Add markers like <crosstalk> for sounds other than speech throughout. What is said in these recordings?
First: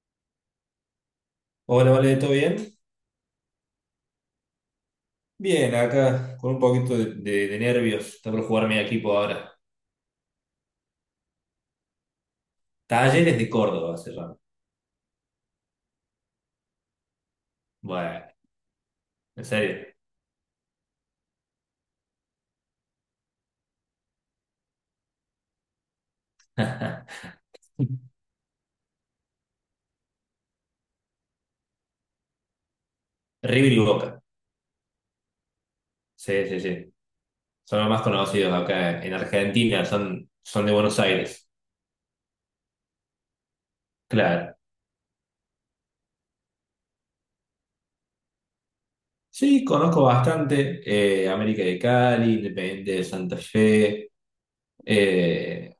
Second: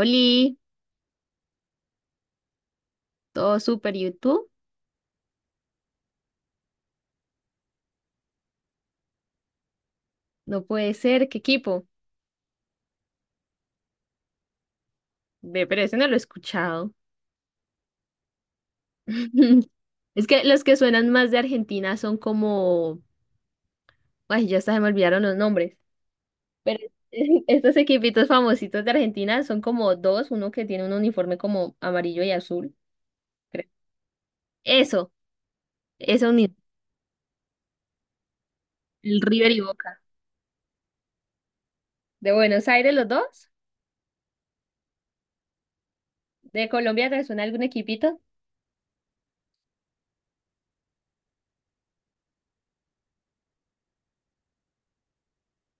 Oli, Hola, vale, ¿todo bien? todo súper YouTube. Bien, acá con un poquito de nervios. Está por jugar mi equipo ahora. No puede ser, qué equipo. Talleres de Córdoba se llama. Ve, pero ese no lo he escuchado. Bueno, en <laughs> serio. Es que los que suenan más de Argentina son como. Ay, ya hasta se me olvidaron los nombres. Pero <laughs> <laughs> estos equipitos famositos de Argentina son como dos: uno que tiene un uniforme como amarillo y azul, creo. River y Boca. Eso, eso Sí, mismo. sí, sí. Son los más conocidos acá en El River y Argentina, Boca. son de Buenos Aires. De Buenos Aires, los dos. Claro. De Colombia, ¿te suena algún equipito? Sí, conozco bastante. América de Cali, Independiente de Santa Fe. eh,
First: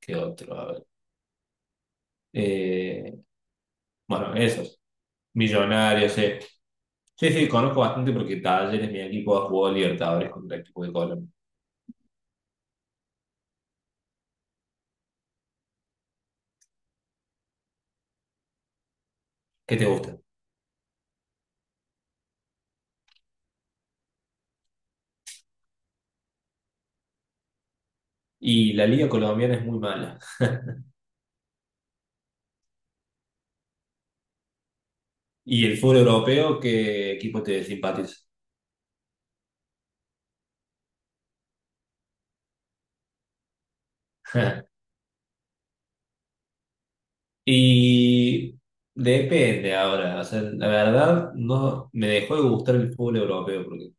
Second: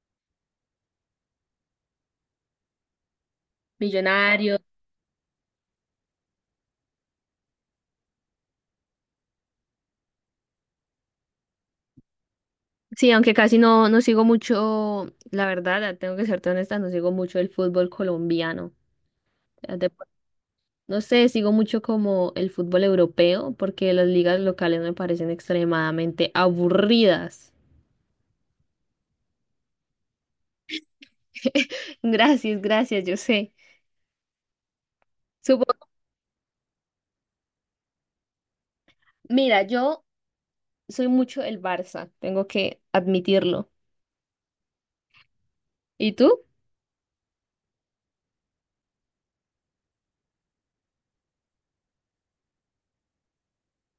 ¿Qué otro? Eh, bueno, Millonarios. esos. Millonarios, sí. Sí, sí, conozco bastante porque Talleres, mi equipo, ha jugado Libertadores contra el equipo de Colombia. Sí, aunque casi no sigo mucho, la verdad, ah, tengo que serte honesta, no sigo mucho el fútbol colombiano. Ya ¿Qué te de- gusta? No sé, sigo mucho como el fútbol europeo porque las ligas locales me parecen extremadamente aburridas. Y la liga colombiana es muy mala. <laughs> Gracias, gracias, yo sé. ¿Y el Supongo, fútbol europeo, qué equipo te simpatiza? mira, yo soy mucho el Barça, tengo que admitirlo. <laughs> ¿Y tú? Y depende ahora, o sea, la verdad no me dejó de gustar el fútbol europeo porque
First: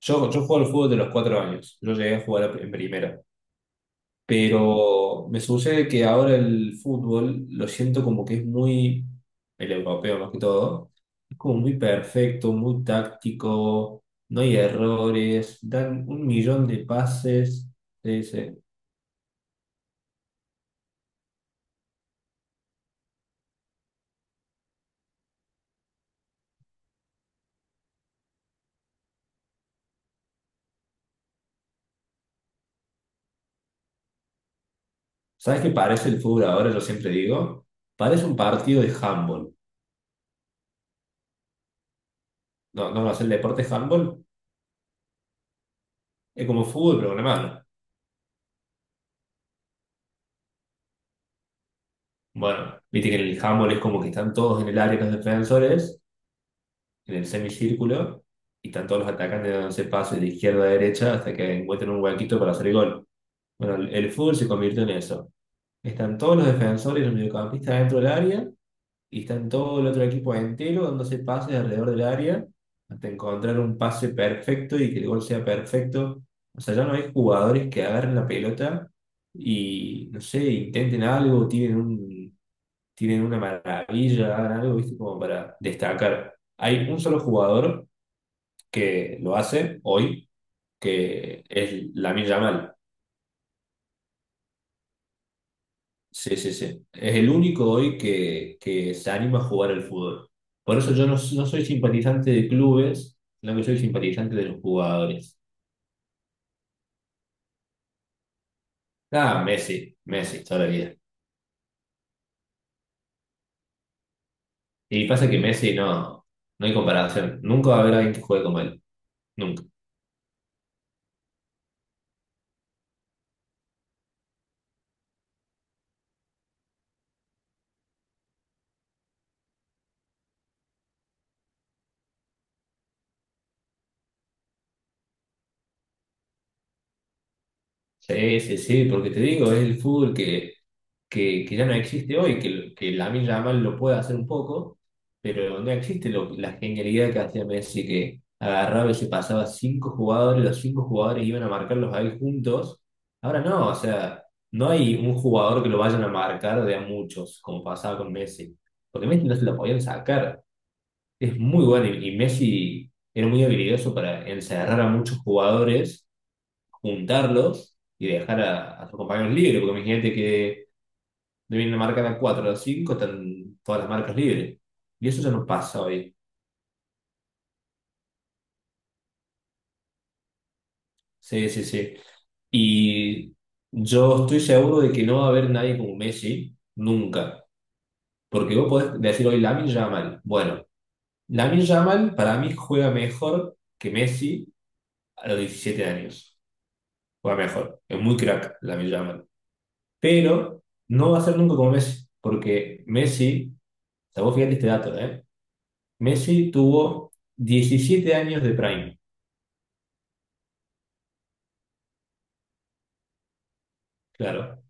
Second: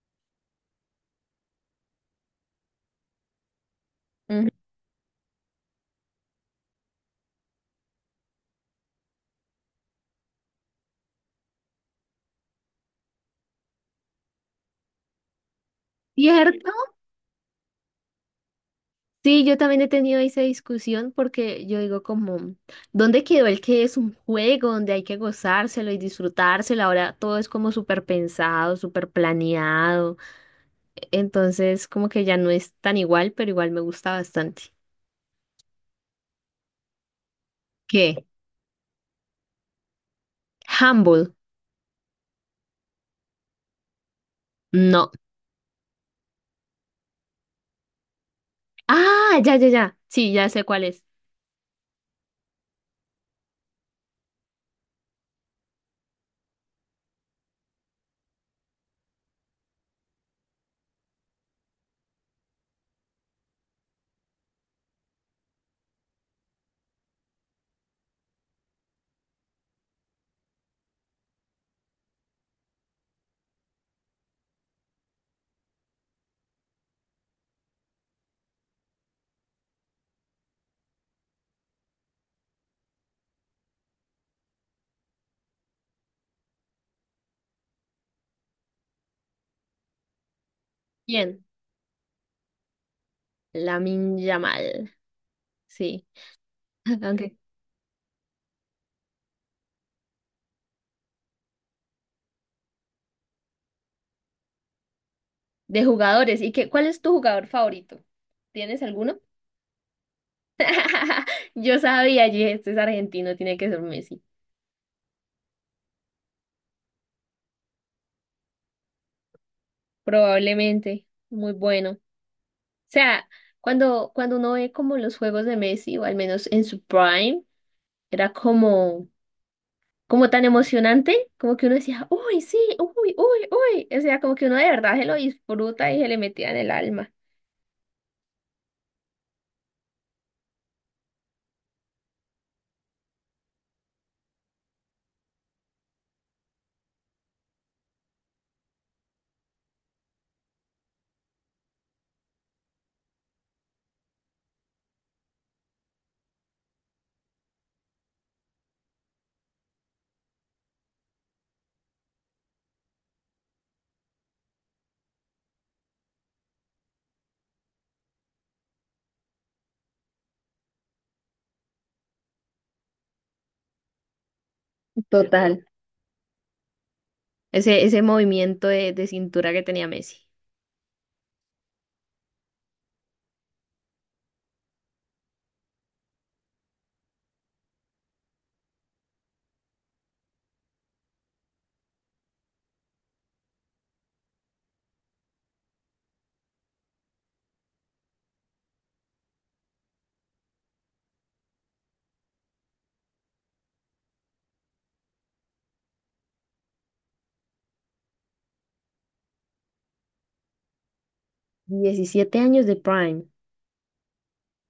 yo juego al fútbol de los 4 años, yo llegué a jugar en primera. Ujú. Pero me sucede que ahora el fútbol lo siento como que es muy, el europeo más que todo, es como muy perfecto, muy táctico, no hay errores, dan un Cierto. millón de pases. Sí, sí. Sí, yo también he tenido esa discusión porque yo digo como, ¿dónde quedó el que es un juego donde hay que gozárselo y disfrutárselo? Ahora todo es como súper pensado, súper planeado. Entonces, como que ya no es tan igual, pero igual me gusta bastante. ¿Sabes qué parece el fútbol ahora? Yo siempre digo, ¿Qué? parece un partido de handball. Humble. No, no, no es el deporte de handball, No. es como fútbol, pero con la mano. Ah, ya, ya, ya. Sí, ya sé cuál es. Bueno, viste que en el handball es como que están todos en el área los defensores en el semicírculo y están todos los atacantes dándose pases de izquierda a derecha hasta que encuentren un huequito para hacer gol. Bueno, el fútbol se convirtió en eso. Están todos los defensores y los mediocampistas dentro del área y están todo el otro equipo entero dándose pases alrededor del área hasta encontrar un pase perfecto y que el gol sea perfecto. O sea, ya no hay jugadores que agarren la pelota y, no sé, intenten algo, tienen una maravilla, hagan algo, ¿viste? Como para destacar. Hay un solo jugador que lo hace hoy, que ¿Quién? es Lamine Yamal. Lamin Yamal. Sí. Sí, sí, sí. <laughs> Es el Aunque único hoy que se anima a jugar al fútbol. Por eso yo no soy simpatizante de clubes, sino que soy simpatizante de los jugadores. de jugadores. ¿Y qué? ¿Cuál es tu jugador favorito? ¿Tienes alguno? Ah, Messi, Messi, toda la vida. <laughs> Yo sabía, yo dije, este es argentino, tiene que ser Messi. Y pasa que Messi no, no hay comparación. Nunca va a haber alguien que juegue como él. Nunca. Probablemente, muy bueno. O sea, cuando uno ve como los juegos de Messi, o al menos en su prime, era como tan emocionante, como que uno decía, uy, sí, uy, uy, uy. O sea, como que uno de verdad se lo disfruta y se le metía en el alma. Sí, sí, sí, porque te digo, es el fútbol que ya no existe hoy, que Lamine Yamal lo puede hacer un poco, pero no existe la genialidad que hacía Messi, que agarraba y se pasaba cinco jugadores, los cinco jugadores iban a marcarlos ahí juntos. Ahora no, o sea, no hay un jugador que lo vayan a marcar de a muchos, como pasaba con Messi, porque Messi no se lo podían sacar. Es muy bueno y Messi era muy habilidoso para encerrar a muchos jugadores, juntarlos y dejar a sus compañeros libres, porque imagínate que de una marca de 4 a 5 están todas las marcas libres. Y eso ya no Total. pasa hoy. Ese movimiento de cintura que tenía Messi. Sí, sí, sí. Y yo estoy seguro de que no va a haber nadie como Messi, nunca. Porque vos podés decir hoy Lamine Yamal. Bueno, Lamine Yamal para mí juega mejor que Messi a los 17 años. Juega mejor. Es muy crack Lamine Yamal. Pero no va a ser nunca como Messi. Porque Messi, o sea, vos fíjate este dato, ¿eh? Messi tuvo 17 años de prime. 17 años de Prime. Claro.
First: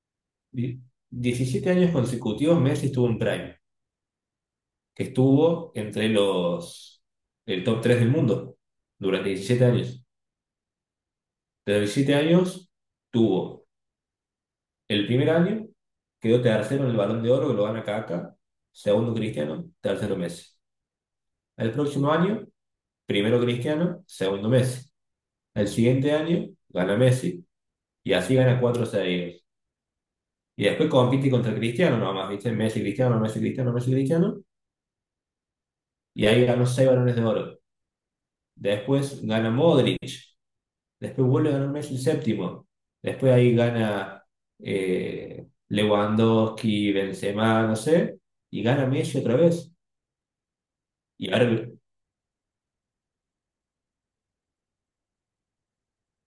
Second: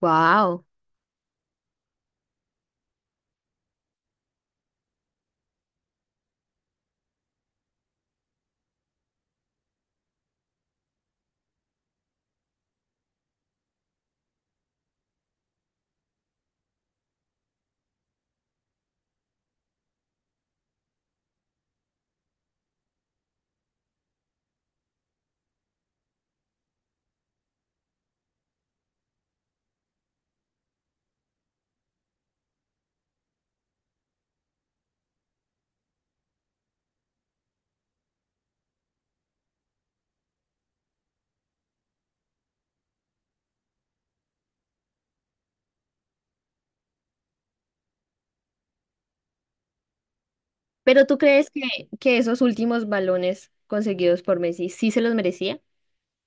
Wow. Di- 17 años consecutivos Messi estuvo en Prime, que estuvo entre los el top 3 del mundo durante 17 años. Desde los 17 años tuvo el primer año, quedó tercero en el Balón de Oro, que lo gana Kaká, segundo Cristiano, tercero Messi. El próximo año, primero Cristiano, segundo Messi. El siguiente año gana Messi y así gana cuatro seguidos. Y después compite contra Cristiano nomás, ¿viste? Messi, Cristiano, Messi, Cristiano, Messi, Cristiano. Y ahí ganó seis balones de oro. Después gana Modric. Después vuelve a ganar Messi el séptimo. Después ahí gana Lewandowski, Benzema, no sé. Y gana Messi otra vez. Pero ¿tú Y crees que, ahora, que esos últimos balones conseguidos por Messi sí se los merecía?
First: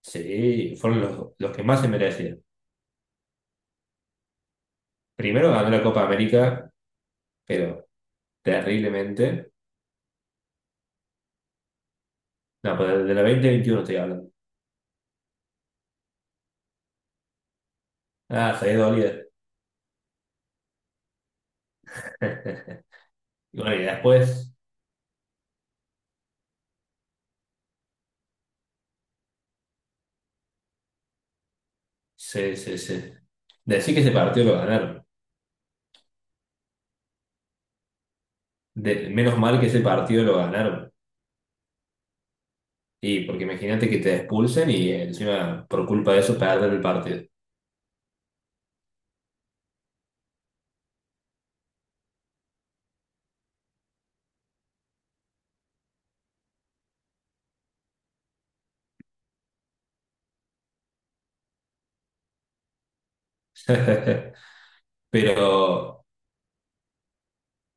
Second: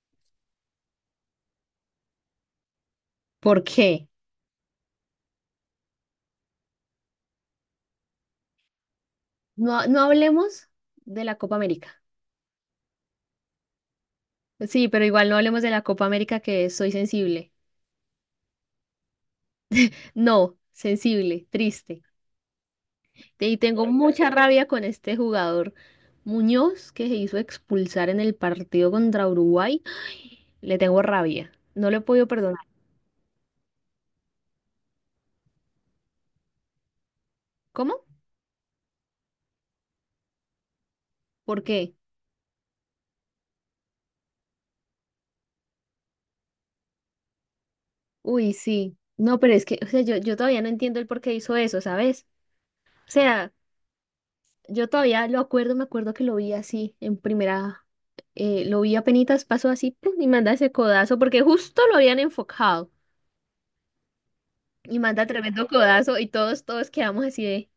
sí, fueron los que más se merecían. ¿Por qué? Primero ganó la Copa América, pero terriblemente. No, no hablemos de la Copa América. No, pero de la 2021 estoy hablando. Sí, pero igual no hablemos de la Copa América que soy sensible. Ah, se había dolido. No, sensible, triste. <laughs> Y Y bueno, y tengo mucha <laughs> después, rabia con este jugador Muñoz que se hizo expulsar en el partido contra Uruguay. Le tengo rabia. No le he podido se, perdonar. se, se. Decir que ese partido lo ganaron. ¿Cómo? Menos mal que ese partido lo ganaron. ¿Por qué? Y porque imagínate que te expulsen y encima por culpa de eso perder el partido. Uy, sí. No, pero es que, o sea, yo todavía no entiendo el por qué hizo eso, ¿sabes? O sea, yo todavía lo acuerdo, me acuerdo que lo vi así en primera, lo vi apenitas, pasó así, ¡pum! Y manda ese codazo, porque justo lo habían enfocado, <laughs> y manda tremendo Pero codazo, y todos, todos quedamos así de,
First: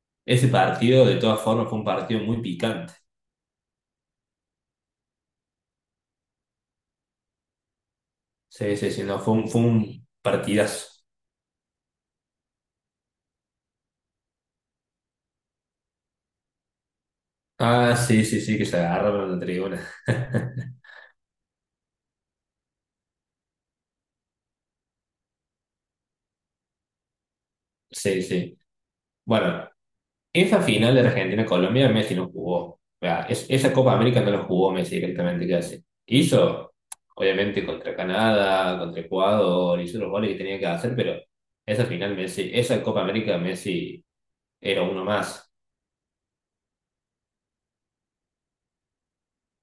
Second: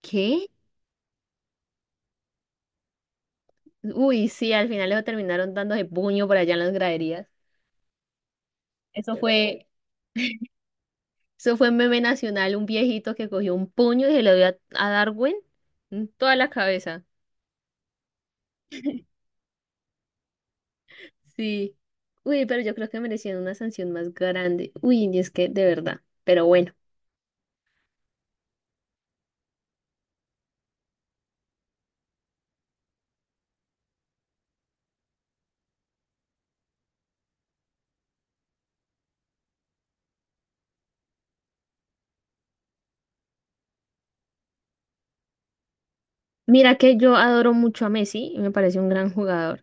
¿qué? ese partido de todas formas fue un partido muy picante. Uy, sí, al final lo terminaron dándose puño por allá en las graderías. Sí, sí, sí, Eso no, fue un, fue fue, un partidazo. eso fue meme nacional, un viejito que cogió un puño y se lo dio a Darwin en toda la cabeza. Ah, sí, sí, sí, que se agarraron en la tribuna. <laughs> Sí. Uy, pero yo creo que merecían una sanción más grande. Uy, y es que de verdad, pero bueno. Sí, sí. Bueno, esa final de Argentina-Colombia Messi no jugó. O sea, esa Copa América no la jugó Messi directamente casi. Hizo, obviamente, contra Canadá, contra Ecuador, hizo los goles que tenía que hacer, pero esa final Messi, esa Copa América Messi era uno más. Mira que yo adoro mucho a Messi y me parece un gran jugador.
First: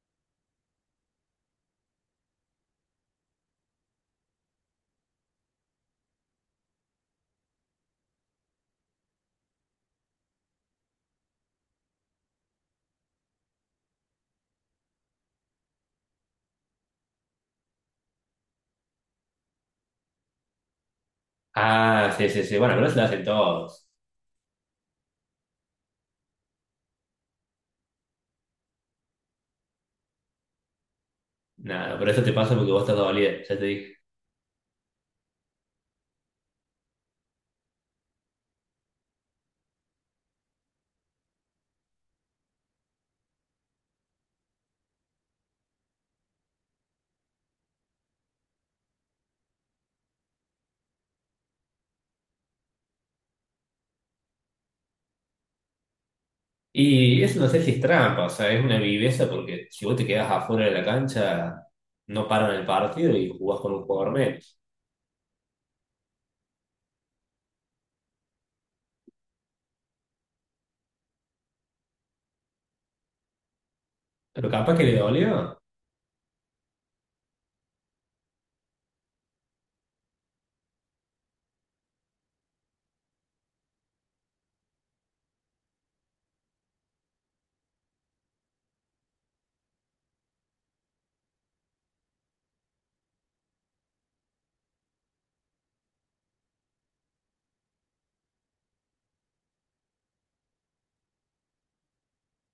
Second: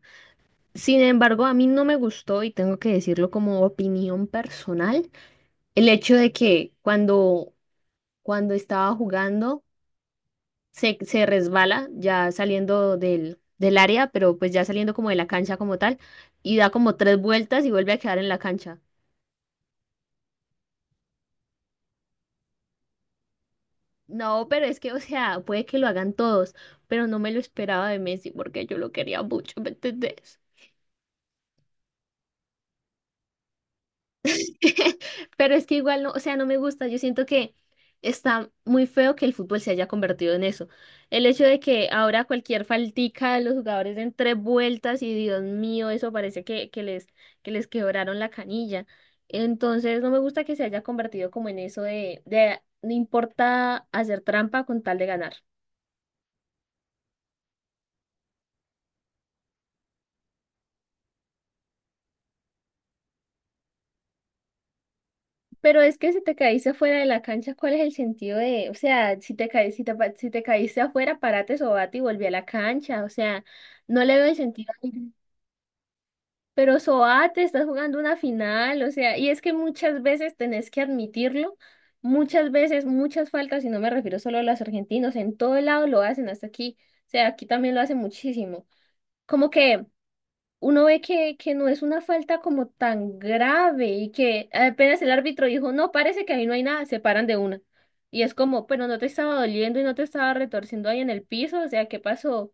Sin embargo, a mí no me gustó, y tengo que decirlo como opinión personal, el hecho de que cuando, cuando estaba jugando se resbala ya saliendo del área, pero pues ya saliendo como de la cancha como tal, y da como tres vueltas y vuelve a quedar en la cancha. Ah, sí, sí, sí. Bueno, pero eso lo hacen todos. No, pero es que, o sea, puede que lo hagan todos, pero no me lo esperaba de Messi porque yo lo quería mucho, ¿me entendés? Nada, pero eso te pasa porque vos estás dolida, ya te dije. <laughs> Pero es que igual no, o sea, no me gusta. Yo siento que está muy feo que el fútbol se haya convertido en eso. El hecho de que ahora cualquier faltica de los jugadores den tres vueltas y Dios mío, eso parece que les, que les quebraron la canilla. Entonces no me gusta que se haya convertido como en eso de no importa hacer trampa con tal de ganar. Y eso no sé si es trampa, o sea, es una viveza porque si vos te quedás afuera de la cancha, no paran el partido y jugás con un jugador menos. Pero es que si te caíste fuera de la cancha, ¿cuál es el sentido de, o sea, si te caíste afuera, parate, sobate y volví a la cancha, o sea, no le veo el Pero sentido. capaz que le dolió. Pero sobate, estás jugando una final, o sea, y es que muchas veces tenés que admitirlo, muchas veces, muchas faltas, y no me refiero solo a los argentinos, en todo lado lo hacen hasta aquí, o sea, aquí también lo hacen muchísimo. Como que uno ve que, no es una falta como tan grave y que apenas el árbitro dijo, no, parece que ahí no hay nada, se paran de una. Y es como, pero no te estaba doliendo y no te estaba retorciendo ahí en el piso, o sea, ¿qué pasó?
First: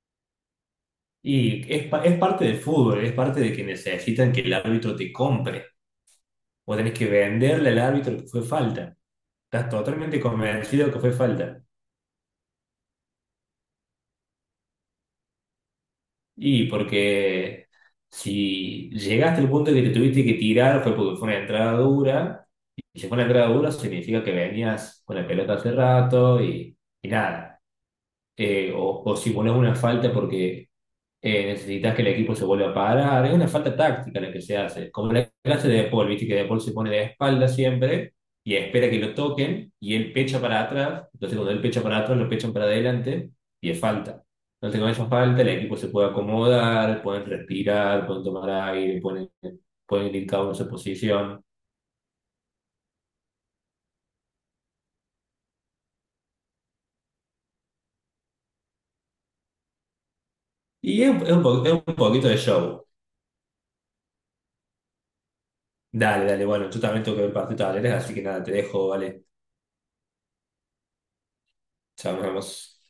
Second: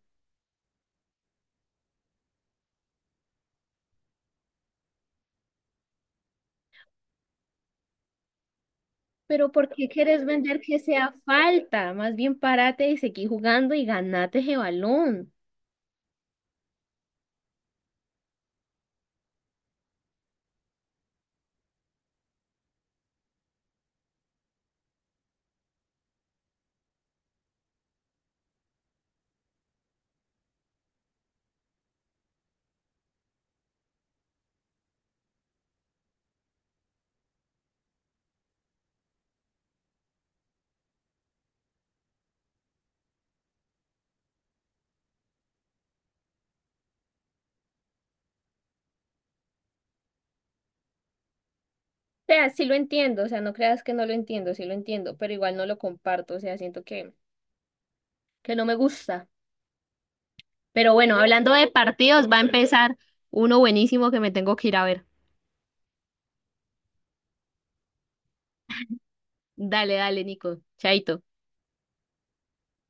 Es parte del fútbol, es parte de que necesitan que el árbitro te compre. Vos tenés que venderle al árbitro que fue falta. Pero Estás ¿por qué totalmente quieres vender que convencido que fue sea falta. falta? Más bien párate y seguí jugando y ganate ese balón. Y porque si llegaste al punto que te tuviste que tirar fue porque fue una entrada dura. Y si fue una entrada dura significa que venías con la pelota hace rato y nada. O si pones una falta porque necesitas que el equipo se vuelva a parar, es una falta táctica la que se hace, como la clase de De Paul, viste que De Paul se pone de espalda siempre y espera que lo toquen y él pecha para atrás, entonces cuando él pecha para atrás lo pechan para adelante y es falta. Entonces con esa falta el equipo se puede acomodar, pueden respirar, pueden tomar aire, pueden ir cada uno a su posición O sea, sí lo entiendo, o sea, no creas que no lo entiendo, sí lo entiendo, pero igual no lo comparto, o sea, siento que, no me gusta. Pero y es, bueno, es un hablando po- de es un partidos, poquito va de a show. empezar uno buenísimo que me tengo que ir a ver. Dale, dale, bueno, yo también tengo que ver partido de Talleres, así que nada, te dejo, vale, Dale, dale, Nico. Chaito. chao, nos vemos.